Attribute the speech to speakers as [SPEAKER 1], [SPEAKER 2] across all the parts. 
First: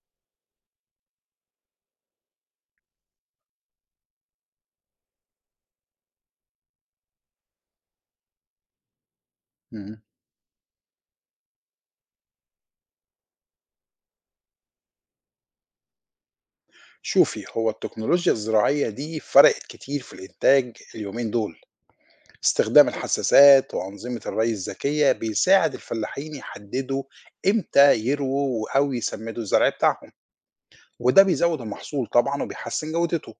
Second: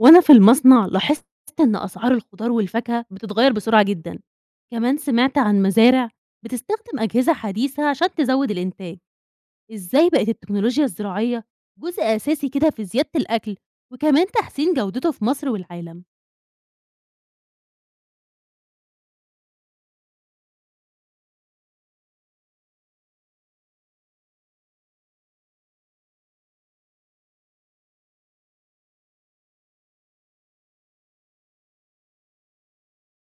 [SPEAKER 1] وأنا في المصنع لاحظت إن أسعار الخضار والفاكهة بتتغير بسرعة جدًا، كمان سمعت عن مزارع بتستخدم أجهزة حديثة عشان تزود الإنتاج،
[SPEAKER 2] إمم.
[SPEAKER 1] إزاي بقت التكنولوجيا الزراعية جزء أساسي كده في زيادة الأكل وكمان تحسين جودته في مصر والعالم؟
[SPEAKER 2] شوفي، هو التكنولوجيا الزراعية دي فرقت كتير في الإنتاج اليومين دول، استخدام الحساسات وأنظمة الري الذكية بيساعد الفلاحين يحددوا إمتى يرووا أو يسمّدوا الزرع بتاعهم، وده بيزوّد المحصول طبعًا وبيحسّن جودته،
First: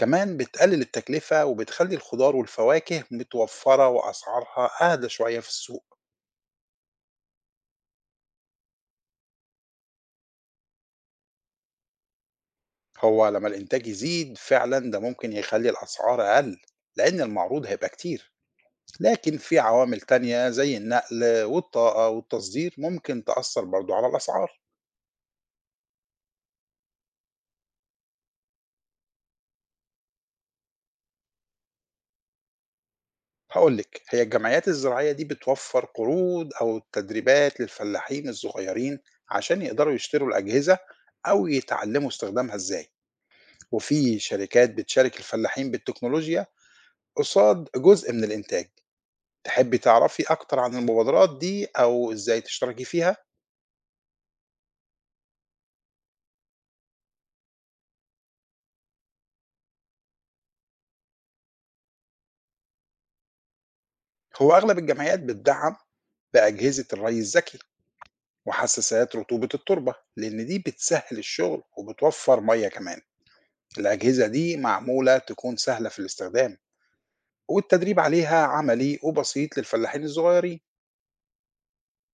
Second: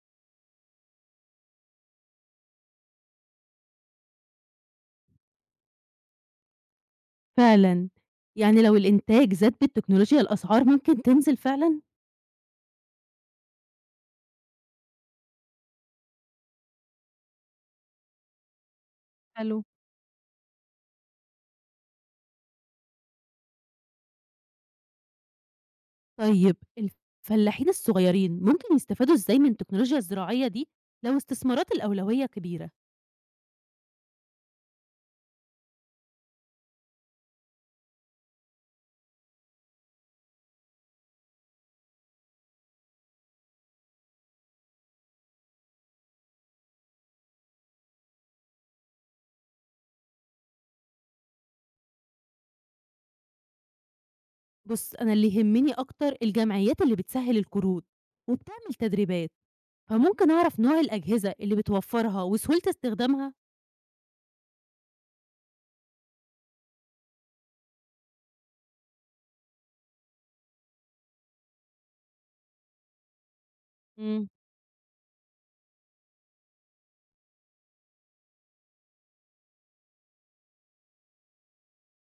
[SPEAKER 2] كمان بتقلل التكلفة وبتخلّي الخضار والفواكه متوفّرة وأسعارها أهدى شوية في السوق.
[SPEAKER 1] فعلًا، يعني لو الإنتاج زاد بالتكنولوجيا الأسعار ممكن تنزل فعلًا؟
[SPEAKER 2] هو لمّا الإنتاج يزيد فعلًا ده ممكن يخلّي الأسعار أقل، لإن المعروض هيبقى كتير. لكن في
[SPEAKER 1] حلو.
[SPEAKER 2] عوامل تانية زي النقل والطاقة والتصدير ممكن تأثر برضو على الأسعار.
[SPEAKER 1] طيب الفلاحين الصغيرين ممكن يستفادوا إزاي من التكنولوجيا الزراعية دي لو استثمارات الأولوية كبيرة؟
[SPEAKER 2] هقول لك، هي الجمعيات الزراعية دي بتوفر قروض أو تدريبات للفلاحين الصغيرين عشان يقدروا يشتروا الأجهزة أو يتعلموا استخدامها إزاي، وفي شركات بتشارك الفلاحين بالتكنولوجيا قصاد جزء من الإنتاج. تحبي تعرفي أكتر عن المبادرات دي أو إزاي تشتركي فيها؟
[SPEAKER 1] بُص، أنا اللي يهمني أكتر الجمعيات اللي بتسهّل القروض، وبتعمل تدريبات، فممكن أعرف نوع الأجهزة اللي بتوفّرها وسهولة استخدامها؟
[SPEAKER 2] هو أغلب الجمعيات بتدعم بأجهزة الري الذكي وحساسات رطوبة التربة، لأن دي بتسهل الشغل وبتوفر مية كمان.
[SPEAKER 1] إمم.
[SPEAKER 2] الأجهزة دي معمولة تكون سهلة في الاستخدام، والتدريب عليها عملي وبسيط للفلاحين الصغيرين.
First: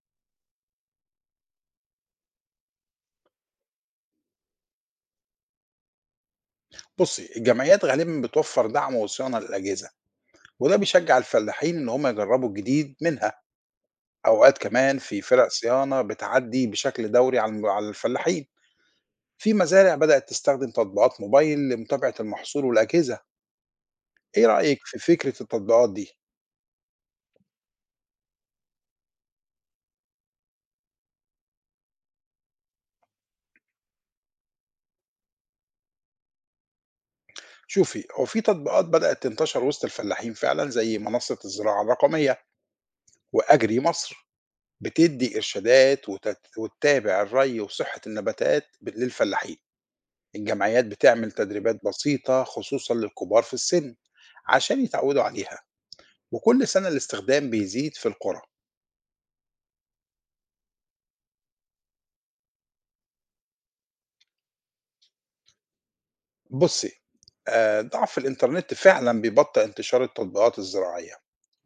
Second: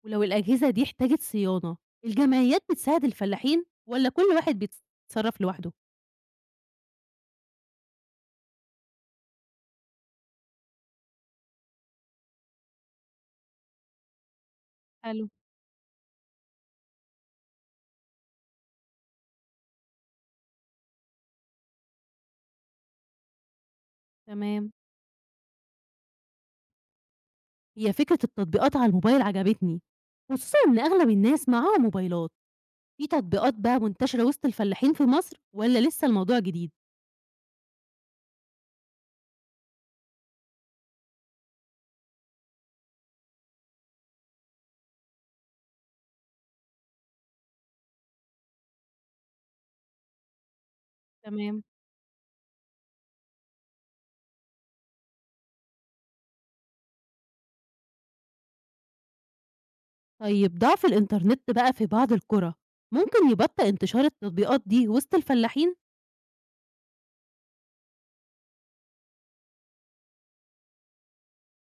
[SPEAKER 1] ولو الأجهزة دي احتاجت صيانة، الجمعيات بتساعد الفلاحين والّا كل واحد بيتصرّف لوحده؟
[SPEAKER 2] بصي، الجمعيات غالبا بتوفر دعم وصيانة للأجهزة، وده بيشجع الفلاحين إن هم يجربوا الجديد منها. أوقات كمان في
[SPEAKER 1] حلو.
[SPEAKER 2] فرق صيانة بتعدي بشكل دوري على على الفلاحين. في مزارع بدأت تستخدم تطبيقات موبايل لمتابعة المحصول والأجهزة. إيه
[SPEAKER 1] تمام.
[SPEAKER 2] رأيك في فكرة التطبيقات دي؟
[SPEAKER 1] هي فكرة التطبيقات على الموبايل عجبتني، خصوصًا إن أغلب الناس معاهم موبايلات، في تطبيقات بقى منتشرة وسط الفلاحين في مصر والّا لسه الموضوع جديد؟
[SPEAKER 2] شوفي، هو في تطبيقات بدأت تنتشر وسط الفلاحين فعلا، زي منصة الزراعة الرقمية وأجري مصر، بتدي إرشادات وتتابع الري وصحة النباتات للفلاحين. الجمعيات بتعمل
[SPEAKER 1] تمام.
[SPEAKER 2] تدريبات بسيطة خصوصا للكبار في السن عشان يتعودوا عليها، وكل سنة الاستخدام بيزيد في القرى.
[SPEAKER 1] طيب ضعف الإنترنت بقى في بعض القرى ممكن يبطئ انتشار التطبيقات دي وسط الفلاحين؟
[SPEAKER 2] بصي، آه، ضعف الإنترنت فعلا بيبطئ انتشار التطبيقات الزراعية،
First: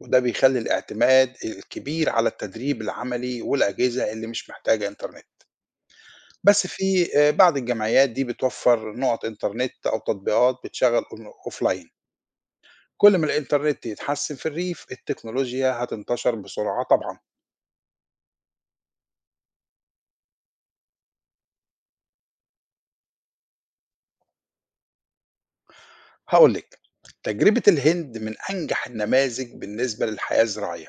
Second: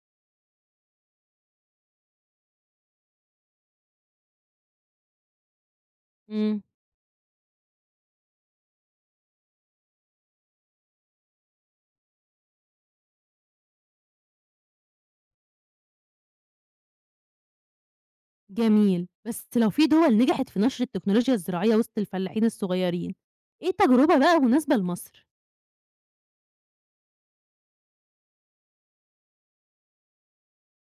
[SPEAKER 2] وده بيخلي الاعتماد الكبير على التدريب العملي والأجهزة اللي مش محتاجة إنترنت.
[SPEAKER 1] امم
[SPEAKER 2] بس في بعض الجمعيات دي بتوفّر نُقط إنترنت أو تطبيقات بتشغّل أون offline. كل ما الإنترنت يتحسّن في الريف، التكنولوجيا هتنتشر بسرعة طبعًا.
[SPEAKER 1] جميل. بس لو في دول نجحت في نشر التكنولوجيا الزراعية وسط الفلاحين الصغيرين ايه تجربة بقى مناسبة لمصر؟
[SPEAKER 2] هاقول لِك، تجربة الهند من أنجح النماذج بالنسبة للحياة الزراعية،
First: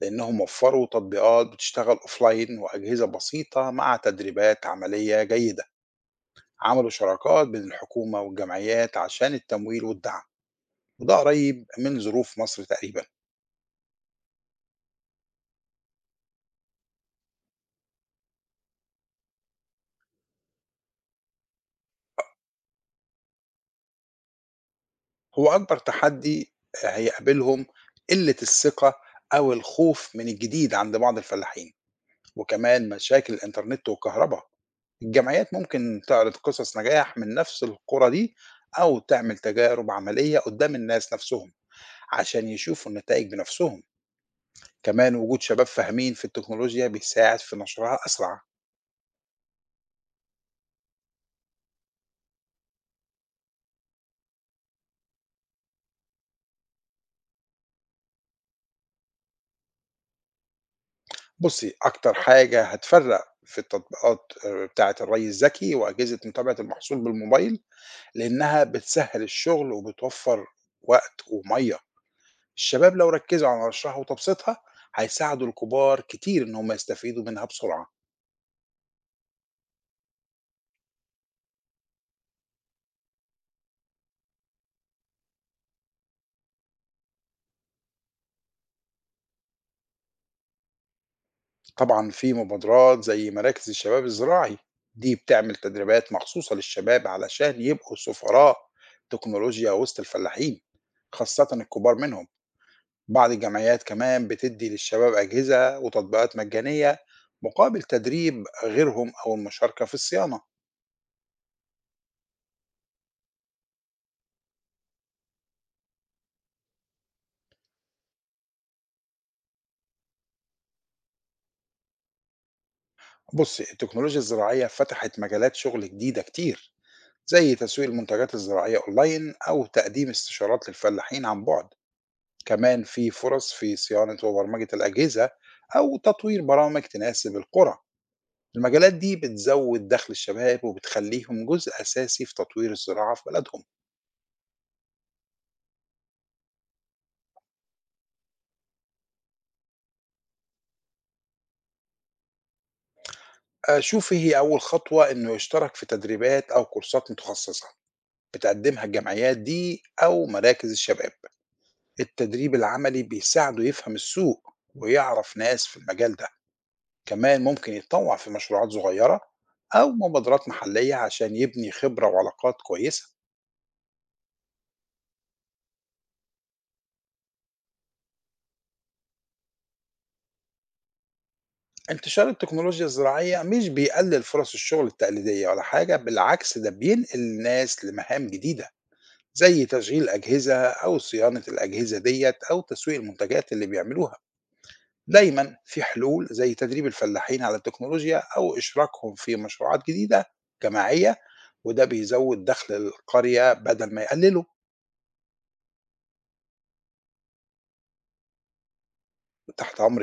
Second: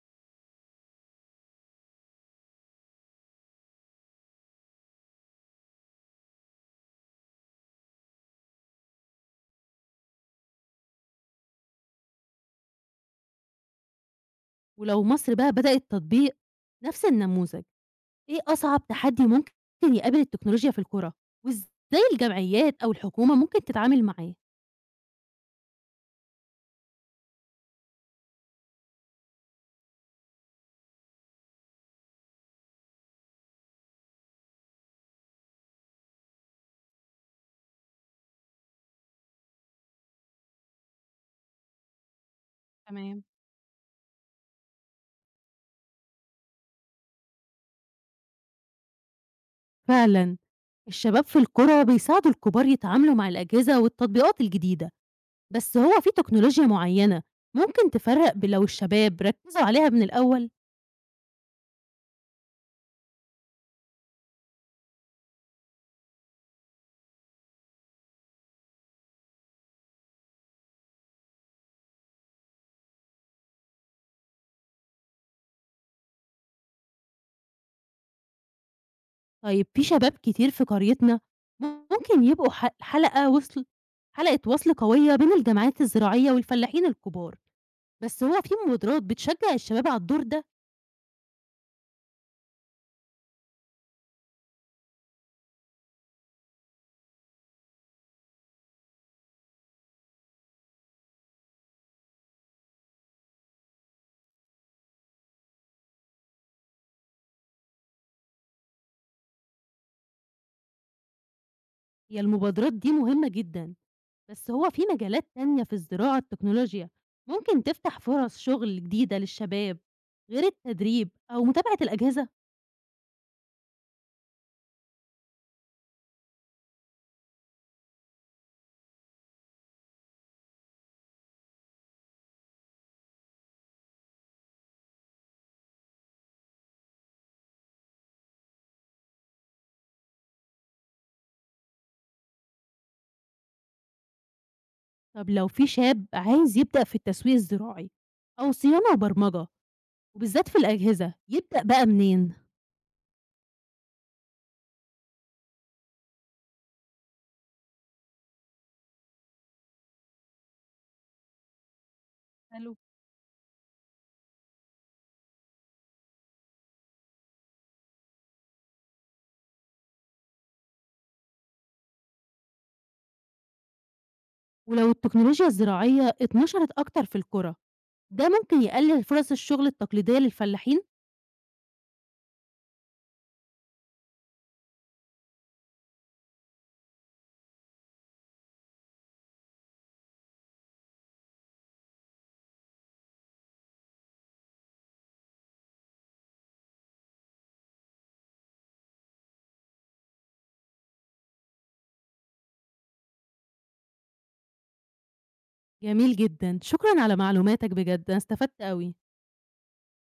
[SPEAKER 2] لإنهم وفّروا تطبيقات بتشتغل offline وأجهزة بسيطة مع تدريبات عملية جيدة. عملوا شراكات بين الحكومة والجمعيات عشان التمويل والدعم، وده قريّب من ظروف مصر تقريبًا.
[SPEAKER 1] ولو مصر بقى بدأت تطبيق نفس النموذج ايه أصعب تحدي ممكن يقابل التكنولوجيا في القرى؟ وازاي الجمعيات أو الحكومة ممكن تتعامل معاه؟
[SPEAKER 2] هو أكبر تحدي هيقابلهم قلة الثقة أو الخوف من الجديد عند بعض الفلاحين، وكمان مشاكل الإنترنت والكهرباء. الجمعيات ممكن تعرض قصص نجاح من نفس القرى دي، أو تعمل تجارب عملية قدام الناس نفسهم عشان يشوفوا
[SPEAKER 1] تمام.
[SPEAKER 2] النتائج بنفسهم. كمان وجود شباب فاهمين في التكنولوجيا بيساعد في نشرها أسرع.
[SPEAKER 1] فعلا، الشباب في القرى بيساعدوا الكبار يتعاملوا مع الأجهزة والتطبيقات الجديدة. بس هو في تكنولوجيا معيّنة ممكن تفرّق لو الشباب ركّزوا عليها من الأول؟
[SPEAKER 2] بصي، أكتر حاجة هتفرق في التطبيقات، آه، بتاعة الري الذكي وأجهزة متابعة المحصول بالموبايل، لأنها بتسهّل الشغل وبتوفّر وقت ومَيّة. الشباب لو ركّزوا على نشرها وتبسيطها، هيساعدوا الكبار كتير إن هم يستفيدوا منها بسرعة.
[SPEAKER 1] طيب في شباب كتير في قريتنا ممكن يبقوا حلقة وصل، قوية بين الجمعيات الزراعية والفلاحين الكبار، بس هو في مبادرات بتشجّع الشباب على الدور ده؟
[SPEAKER 2] طبعًا في مبادرات زي مراكز الشباب الزراعي، دي بتعمل تدريبات مخصوصة للشباب علشان يبقوا سفراء تكنولوجيا وسط الفلاحين، خاصةً الكبار منهم. بعض الجمعيات كمان بتدّي للشباب أجهزة وتطبيقات مجانية مقابل تدريب غيرهم أو المشاركة في الصيانة.
[SPEAKER 1] هي المبادرات دي مهمة جدًا، بس هو في مجالات تانية في الزراعة التكنولوجيا ممكن تفتح فرص شغل جديدة للشباب غير التدريب أو متابعة الأجهزة؟
[SPEAKER 2] بصي، التكنولوجيا الزراعية فتحت مجالات شغل جديدة كتير، زي تسويق المنتجات الزراعية أونلاين أو تقديم استشارات للفلاحين عن بعد. كمان في فرص في صيانة وبرمجة الأجهزة أو تطوير برامج تناسب القرى. المجالات دي بتزود دخل الشباب وبتخليهم جزء أساسي في تطوير الزراعة في بلدهم.
[SPEAKER 1] طب لو في شاب عايز يبدأ في التسويق الزراعي أو صيانة وبرمجة وبالذات في الأجهزة يبدأ بقى منين؟
[SPEAKER 2] آه، شوفي، هي أول خطوة إنه يشترك في تدريبات أو كورسات متخصصة بتقدمها الجمعيات دي أو مراكز الشباب. التدريب
[SPEAKER 1] حلو.
[SPEAKER 2] العملي بيساعده يفهم السوق ويعرف ناس في المجال ده. كمان ممكن يتطوع في مشروعات صغيرة أو مبادرات محلية عشان يبني خبرة وعلاقات كويسة.
[SPEAKER 1] ولو التكنولوجيا الزراعية اتنشرت أكتر في القرى ده ممكن يقلل فرص الشغل التقليدية للفلاحين؟
[SPEAKER 2] انتشار التكنولوجيا الزراعية مش بيقلل فرص الشغل التقليدية ولا حاجة، بالعكس ده بينقل الناس لمهام جديدة، زي تشغيل أجهزة أو صيانة الأجهزة ديت أو تسويق المنتجات اللي بيعملوها. دايما في حلول زي تدريب الفلاحين على التكنولوجيا أو إشراكهم في مشروعات جديدة جماعية، وده بيزود دخل القرية بدل ما يقلله.
[SPEAKER 1] جميل جدا، شكرا على معلوماتك بجد، أنا استفدت أوي.
[SPEAKER 2] تحت أمر.